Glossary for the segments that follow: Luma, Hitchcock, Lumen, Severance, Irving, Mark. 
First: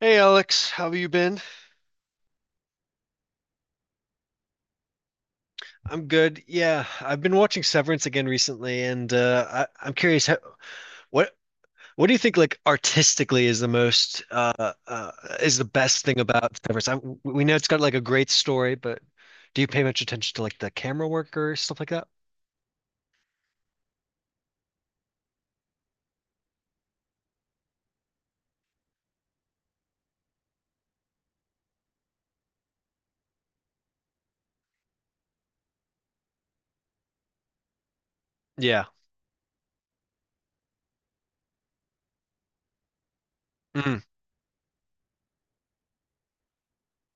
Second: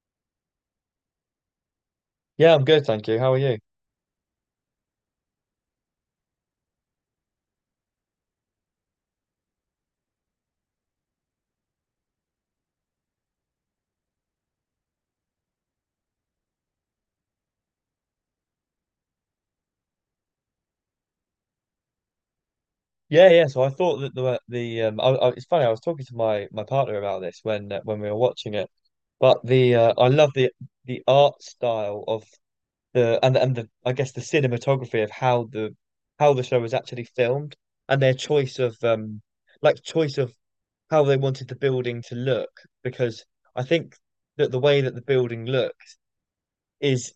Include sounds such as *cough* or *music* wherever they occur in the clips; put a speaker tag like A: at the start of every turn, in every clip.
A: Hey Alex, how have you been?
B: Yeah, I'm good, thank you. How are you?
A: I'm good. Yeah, I've been watching Severance again recently, and I'm curious how, what what do you think, like, artistically, is the most is the best thing about Severance? We know it's got, like, a great story, but do you pay much attention to, like, the camera work or stuff like that?
B: Yeah, yeah. So I thought that the it's funny. I was talking to my partner about this when we were watching it. But the I love the art style of the and the I guess the cinematography of how the show was actually filmed and their choice of
A: Yeah.
B: like choice of how they wanted the building to look because I think
A: Mhm.
B: that the way that the building looks is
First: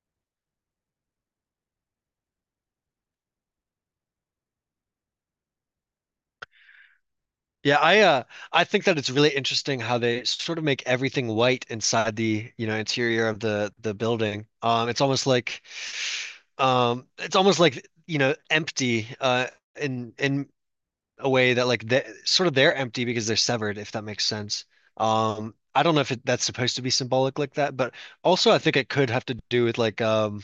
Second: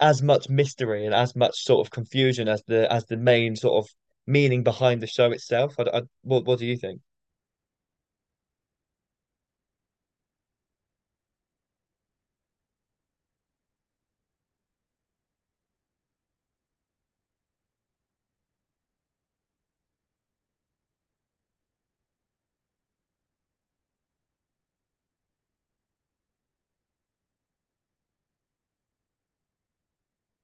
B: as much mystery and as much sort of confusion as the main sort of meaning behind the show itself. What do you think?
A: Yeah, I think that it's really interesting how they sort of make everything white inside the, you know, interior of the building. It's almost like it's almost like, you know, empty, in a way that, like, they're empty because they're severed, if that makes sense. I don't know if that's supposed to be symbolic like that, but also I think it could have to do with, like,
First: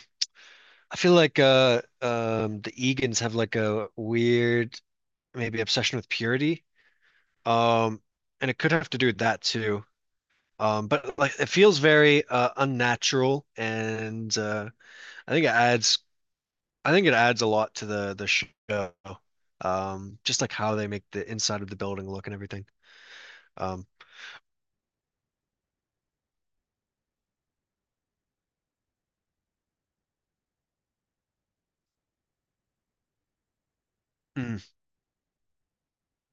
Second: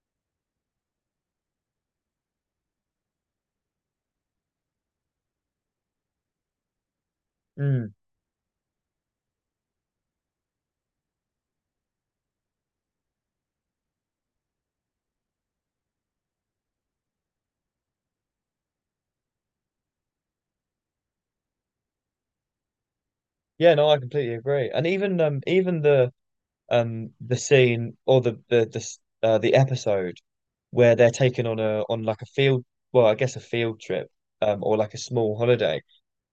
A: I feel like the Egan's have like a weird maybe obsession with purity,
B: Mm.
A: um and it could have to do with that too. But, like, it feels very unnatural, and I think it adds I think it adds a lot to the show. Just like how they make the inside of the building look and everything.
B: Yeah,
A: Um,
B: no, I completely agree. And even even the scene or the episode where they're taken on a on like a field, well, I guess a field trip,
A: mm,
B: um, or like a small holiday.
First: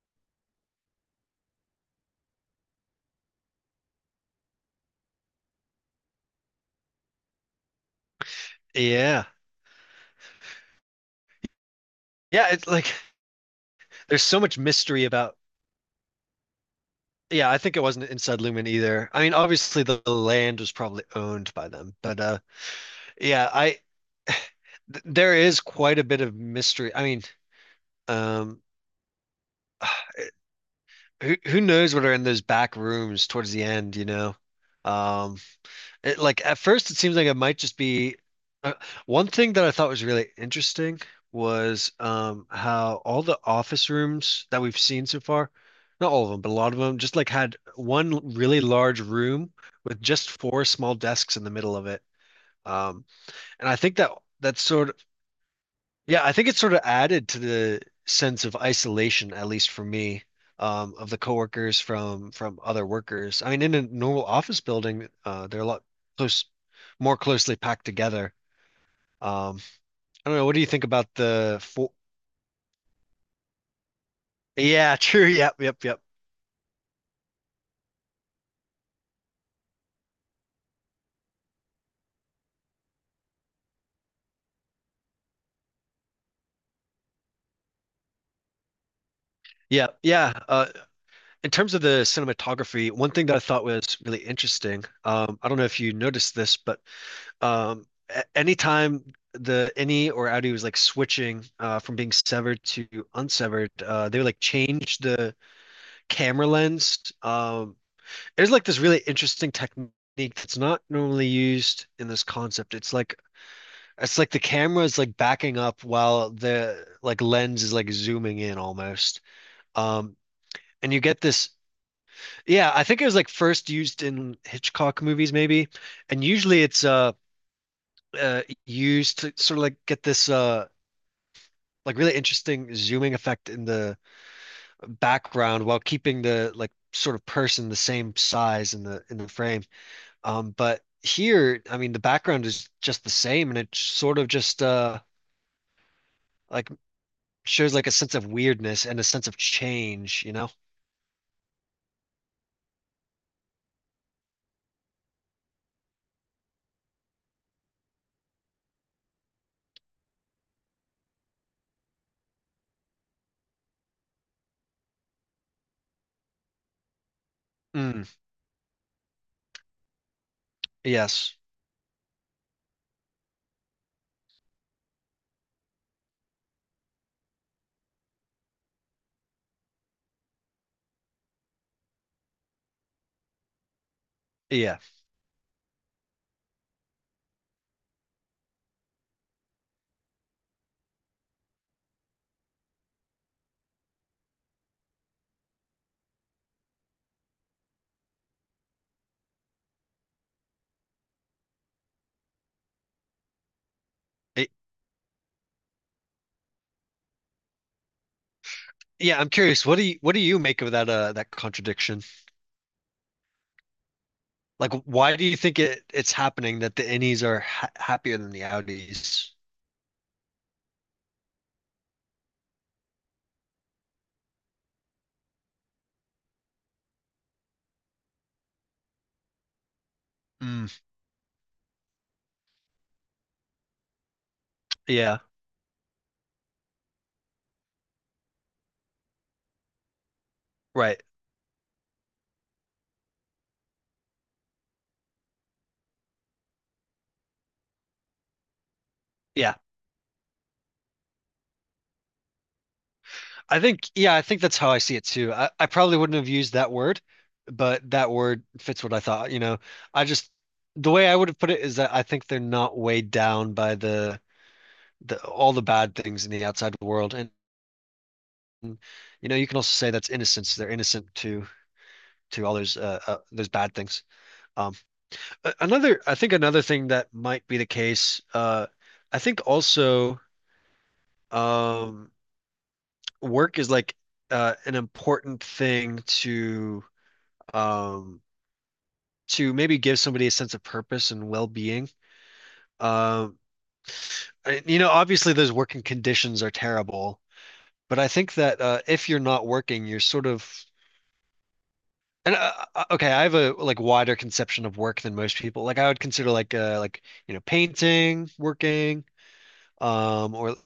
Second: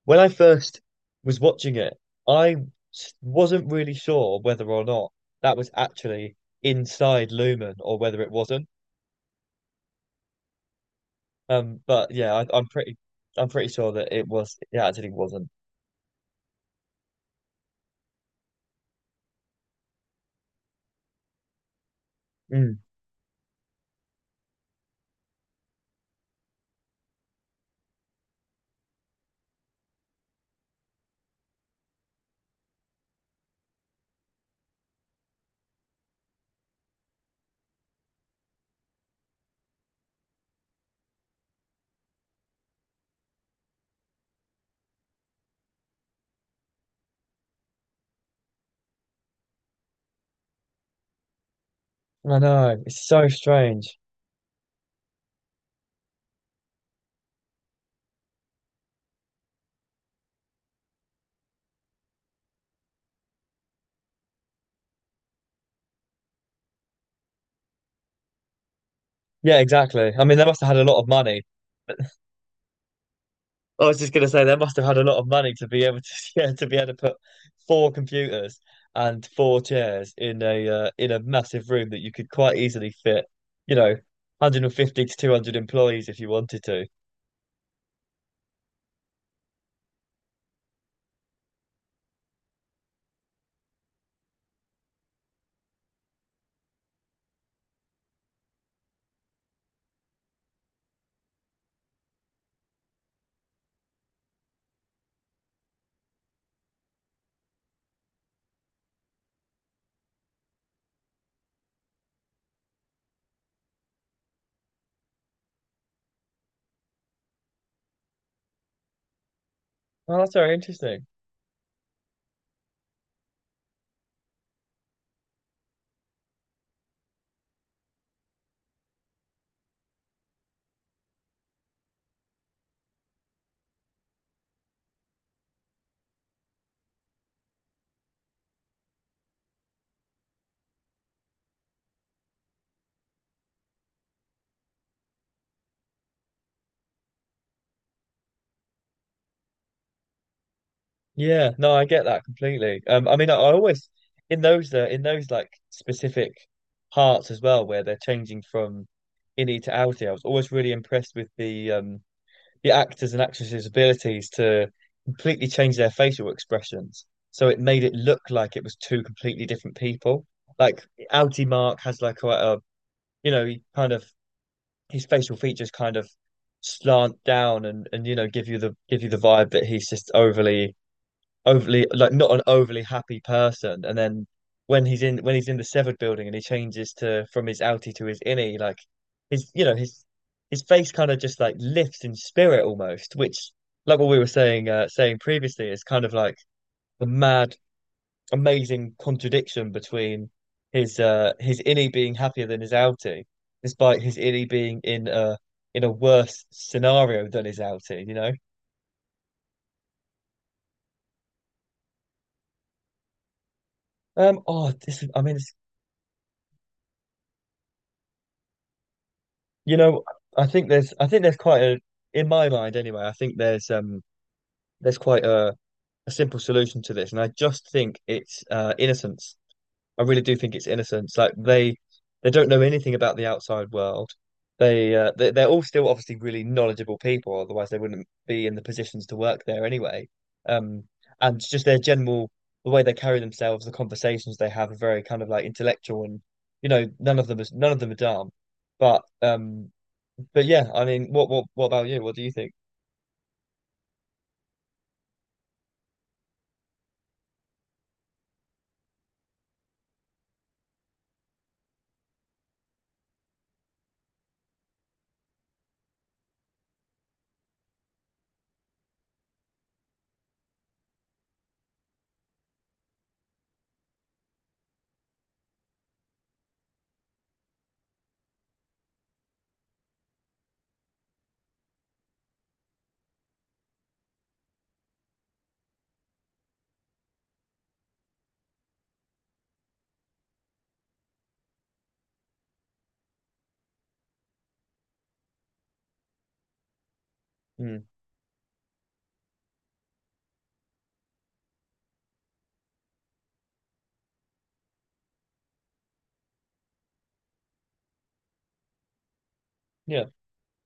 B: When I first was watching it, I wasn't really sure whether or not that was actually inside Lumen or whether it wasn't.
A: yeah,
B: But yeah,
A: yeah. It's like,
B: I'm pretty sure
A: *laughs*
B: that
A: there's
B: it
A: so
B: was,
A: much
B: it
A: mystery
B: actually
A: about.
B: wasn't.
A: Yeah, I think it wasn't inside Lumen either. I mean, obviously the land was probably owned by them, but
B: Mm.
A: yeah, I th there is quite a bit of mystery. I mean, um, *sighs* who knows what are in those back rooms towards the end, you know? Um, It, like, at first, it seems like it might just be uh, one thing that I thought was really interesting was, how all the office rooms that we've seen so far, not all of them, but a lot of them, just, like, had one really large room with just four small desks in the middle of it.
B: I know,
A: Um,
B: it's so
A: and I think
B: strange.
A: that that's sort yeah, I think it sort of added to the sense of isolation, at least for me, of the coworkers from other workers. I mean, in a normal office building, they're a lot close, more closely packed together.
B: Yeah,
A: Um,
B: exactly. I
A: I don't
B: mean, they
A: know. What
B: must
A: do you
B: have had a
A: think
B: lot of
A: about
B: money.
A: the four?
B: I was just gonna say they must have
A: Yeah,
B: had
A: *laughs*
B: a lot
A: true.
B: of money
A: Yep,
B: to be
A: yep, yep,
B: able to, *laughs* yeah, to be able to put four computers and four chairs in a massive room that you could quite easily fit, you know, 150 to 200 employees if you wanted to.
A: yeah, yeah. In terms of the cinematography, one thing that I thought was really interesting. I don't know if you noticed this, but um anytime the innie or outie was like switching from being severed to unsevered, they would like change the camera lens. There's like this really interesting technique that's not normally used in this concept. It's like, the camera is like backing up while the, like, lens is like zooming in almost. um
B: Oh, that's very
A: and you
B: interesting.
A: get this, yeah, I think it was like first used in Hitchcock movies maybe, and usually it's used to sort of like get this, like really interesting zooming effect in the background, while keeping the, like, sort of person the same size in the frame. But here, I mean, the background is just the same, and it sort of just like shows like a sense of weirdness and a sense of change, you know?
B: Yeah, no, I get that completely. I mean, I always in those like specific parts as well, where they're changing from innie to outie. I was always really impressed with the actors and actresses' abilities to completely change their facial expressions, so it made it
A: Mm,
B: look like it was two completely different people. Like
A: yes.
B: outie Mark has like quite a, you know, he kind of, his facial features kind of slant down, and you know, give you the, give you the vibe that he's just overly, overly, like, not an overly happy person. And then
A: Yeah.
B: when he's in, when he's in the severed building and he changes to, from his outie to his innie, like his, you know, his face kind of just like lifts in spirit, almost, which like what we were saying, saying previously, is kind of like the mad, amazing contradiction between his innie being happier than his outie, despite his innie
A: It,
B: being in a, in a worse scenario than his outie, you know.
A: yeah, I'm curious. What do you make of that that contradiction?
B: Oh,
A: Like,
B: this,
A: why
B: I
A: do you
B: mean, it's,
A: think it's happening that the innies are ha happier than the outies?
B: you know, I think there's, I think there's quite a, in my mind anyway, I think there's, um, there's quite a simple solution to this. And I just think it's innocence. I really do think
A: Mm,
B: it's innocence. Like they don't know anything about the outside world. They
A: yeah.
B: they're all still obviously really knowledgeable people, otherwise they wouldn't be in the positions to work there anyway. Um
A: Right.
B: and just their general, the way they carry themselves, the conversations they have are very kind of like intellectual, and you know, none of them is, none of them are dumb. But
A: Yeah.
B: um but yeah, I mean, what what about you? What do you think?
A: I think, yeah, I think that's how I see it too. I probably wouldn't have used that word, but that word fits what I thought. You know, I just, the way I would have put it is that I think they're not weighed down by the all the bad things in the outside world, and, you know, you can also say that's innocence. They're innocent to all those bad things. Um, Another, I think, another thing that might be the case. I think also, um work is like an important thing to, um to maybe give somebody a sense of purpose and well-being. Um, you know, obviously those working conditions are terrible,
B: Mm,
A: but I think that, if you're not working, you're sort of and okay, I have a, like, wider conception of work than most people. Like, I would consider, like, like, you know, painting, working,
B: yeah,
A: or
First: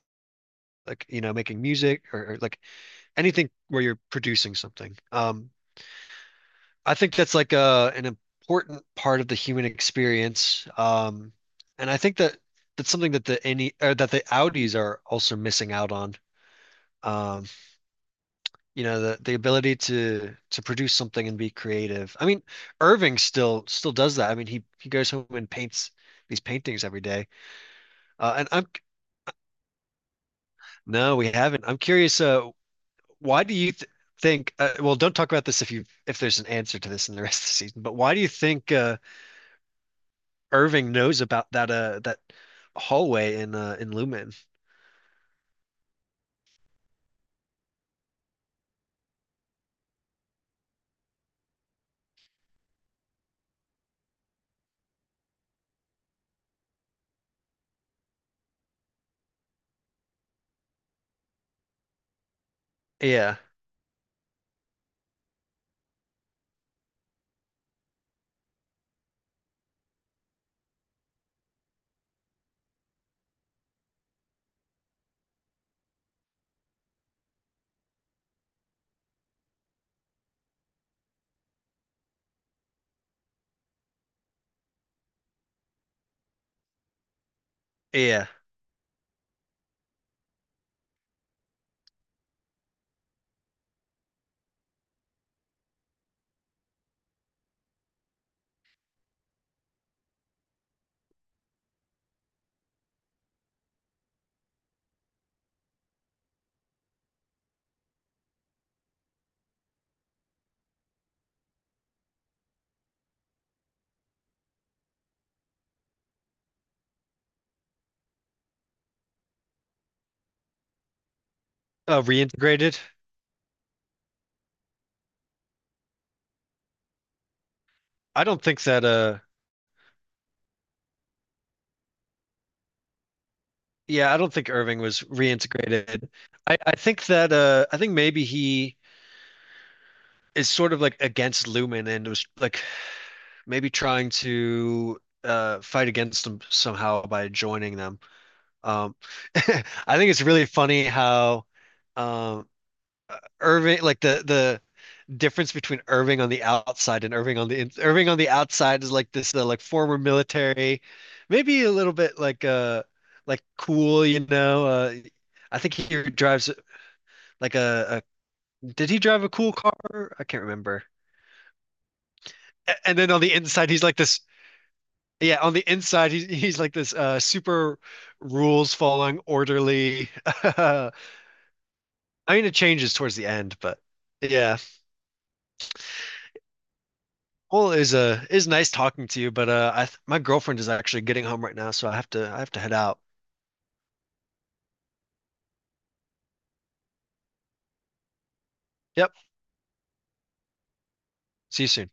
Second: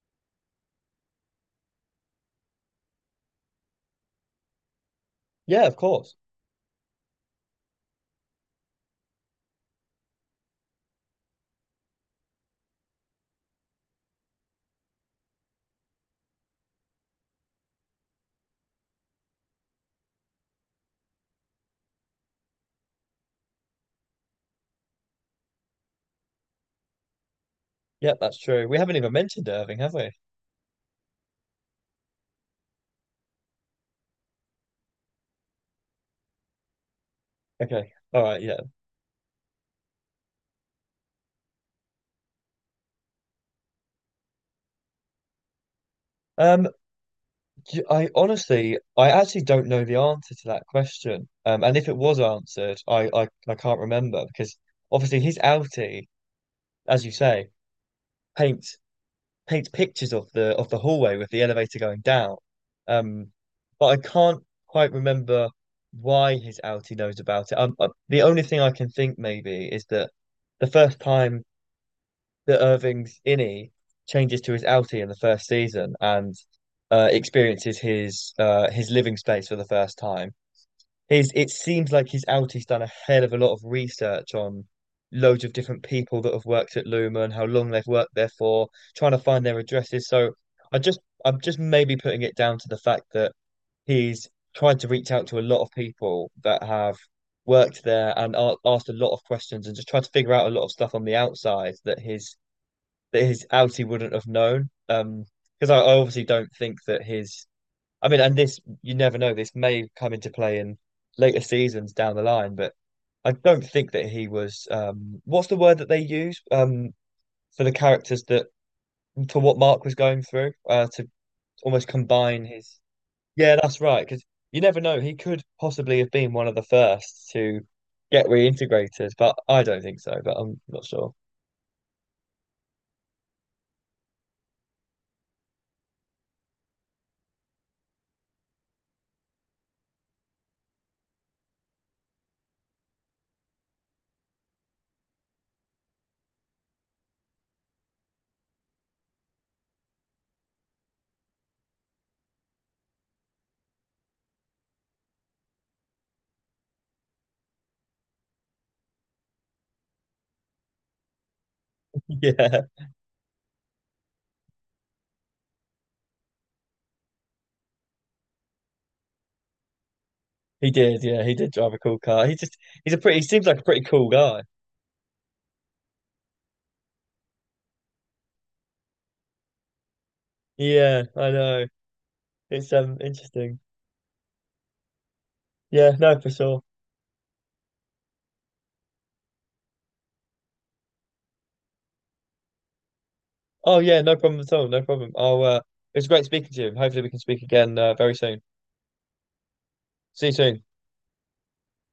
A: like, you know, making music, or like anything where you're producing something.
B: yeah, of course.
A: I think that's like a an important part of the human experience. And I think that that's something that the any, or that the Audis are also missing out on. Um, you know, the ability to produce something and be creative. I mean, Irving still still does that. I mean, he goes home and paints these paintings every day.
B: Yeah, that's
A: And I'm
B: true. We haven't even mentioned Irving, have we?
A: No, we haven't. I'm curious, why do you th think, well, don't talk about this if you if there's an answer to this in the rest of the season,
B: Okay,
A: but why do
B: all
A: you
B: right, yeah.
A: think Irving knows about that that hallway in Lumen.
B: Um, I honestly, I actually don't know the answer to that question. And if it was answered, I can't remember because obviously his outie, as you say, paints, paint pictures of the hallway with the elevator going down. Um,
A: Yeah.
B: but I can't quite remember why his outie knows about it. The only thing I can think maybe is that the first time that Irving's innie changes to his outie in the first season and experiences his living space for the first time, he's, it seems like he's out. He's done a hell of a lot of research on loads of different people that have worked at Luma and how long they've worked
A: Yeah.
B: there for, trying to find their addresses. So I just, I'm just maybe putting it down to the fact that he's tried to reach out to a lot of people that have worked there and asked a lot of questions and just tried to figure out a lot of stuff on the outside that his outie wouldn't have known. Because I obviously don't think that his, I mean, and this, you never know, this may come into play in later seasons down the line, but I don't think that he was, what's the word that they use, for the characters that, for what Mark was going through, to almost
A: Uh,
B: combine his,
A: reintegrated.
B: yeah, that's right, because you never know, he could possibly have been one of the first to
A: I
B: get
A: don't think that
B: reintegrated, but I don't think so, but I'm not sure.
A: Yeah, I don't think Irving was reintegrated. I think that, I think maybe he is sort of like against Lumen, and was like maybe trying to fight against them somehow by joining them. Um, *laughs* I think it's really funny how, um Irving, like, the difference between Irving on the outside and Irving on the in Irving on the outside is like this, like, former military, maybe a little bit like,
B: *laughs*
A: like, cool, you know. I think he drives like a, did he drive a cool car? I can't remember.
B: Yeah, he did drive a cool car. He just, he's a
A: And then
B: pretty,
A: on
B: he
A: the
B: seems like a
A: inside,
B: pretty
A: he's like
B: cool
A: this.
B: guy.
A: Yeah, on the inside, he's like this, super rules following, orderly. *laughs*
B: Yeah, I know.
A: I mean, it
B: It's
A: changes towards the end,
B: interesting.
A: but yeah.
B: Yeah, no, for sure.
A: Well, it was nice talking to you, but I th my girlfriend is actually getting home right now, so I have to head out.
B: Oh, yeah, no problem at all. No problem. I'll, it was great speaking to you. Hopefully, we can speak again, very soon.
A: Yep.
B: See you soon.
A: See you soon.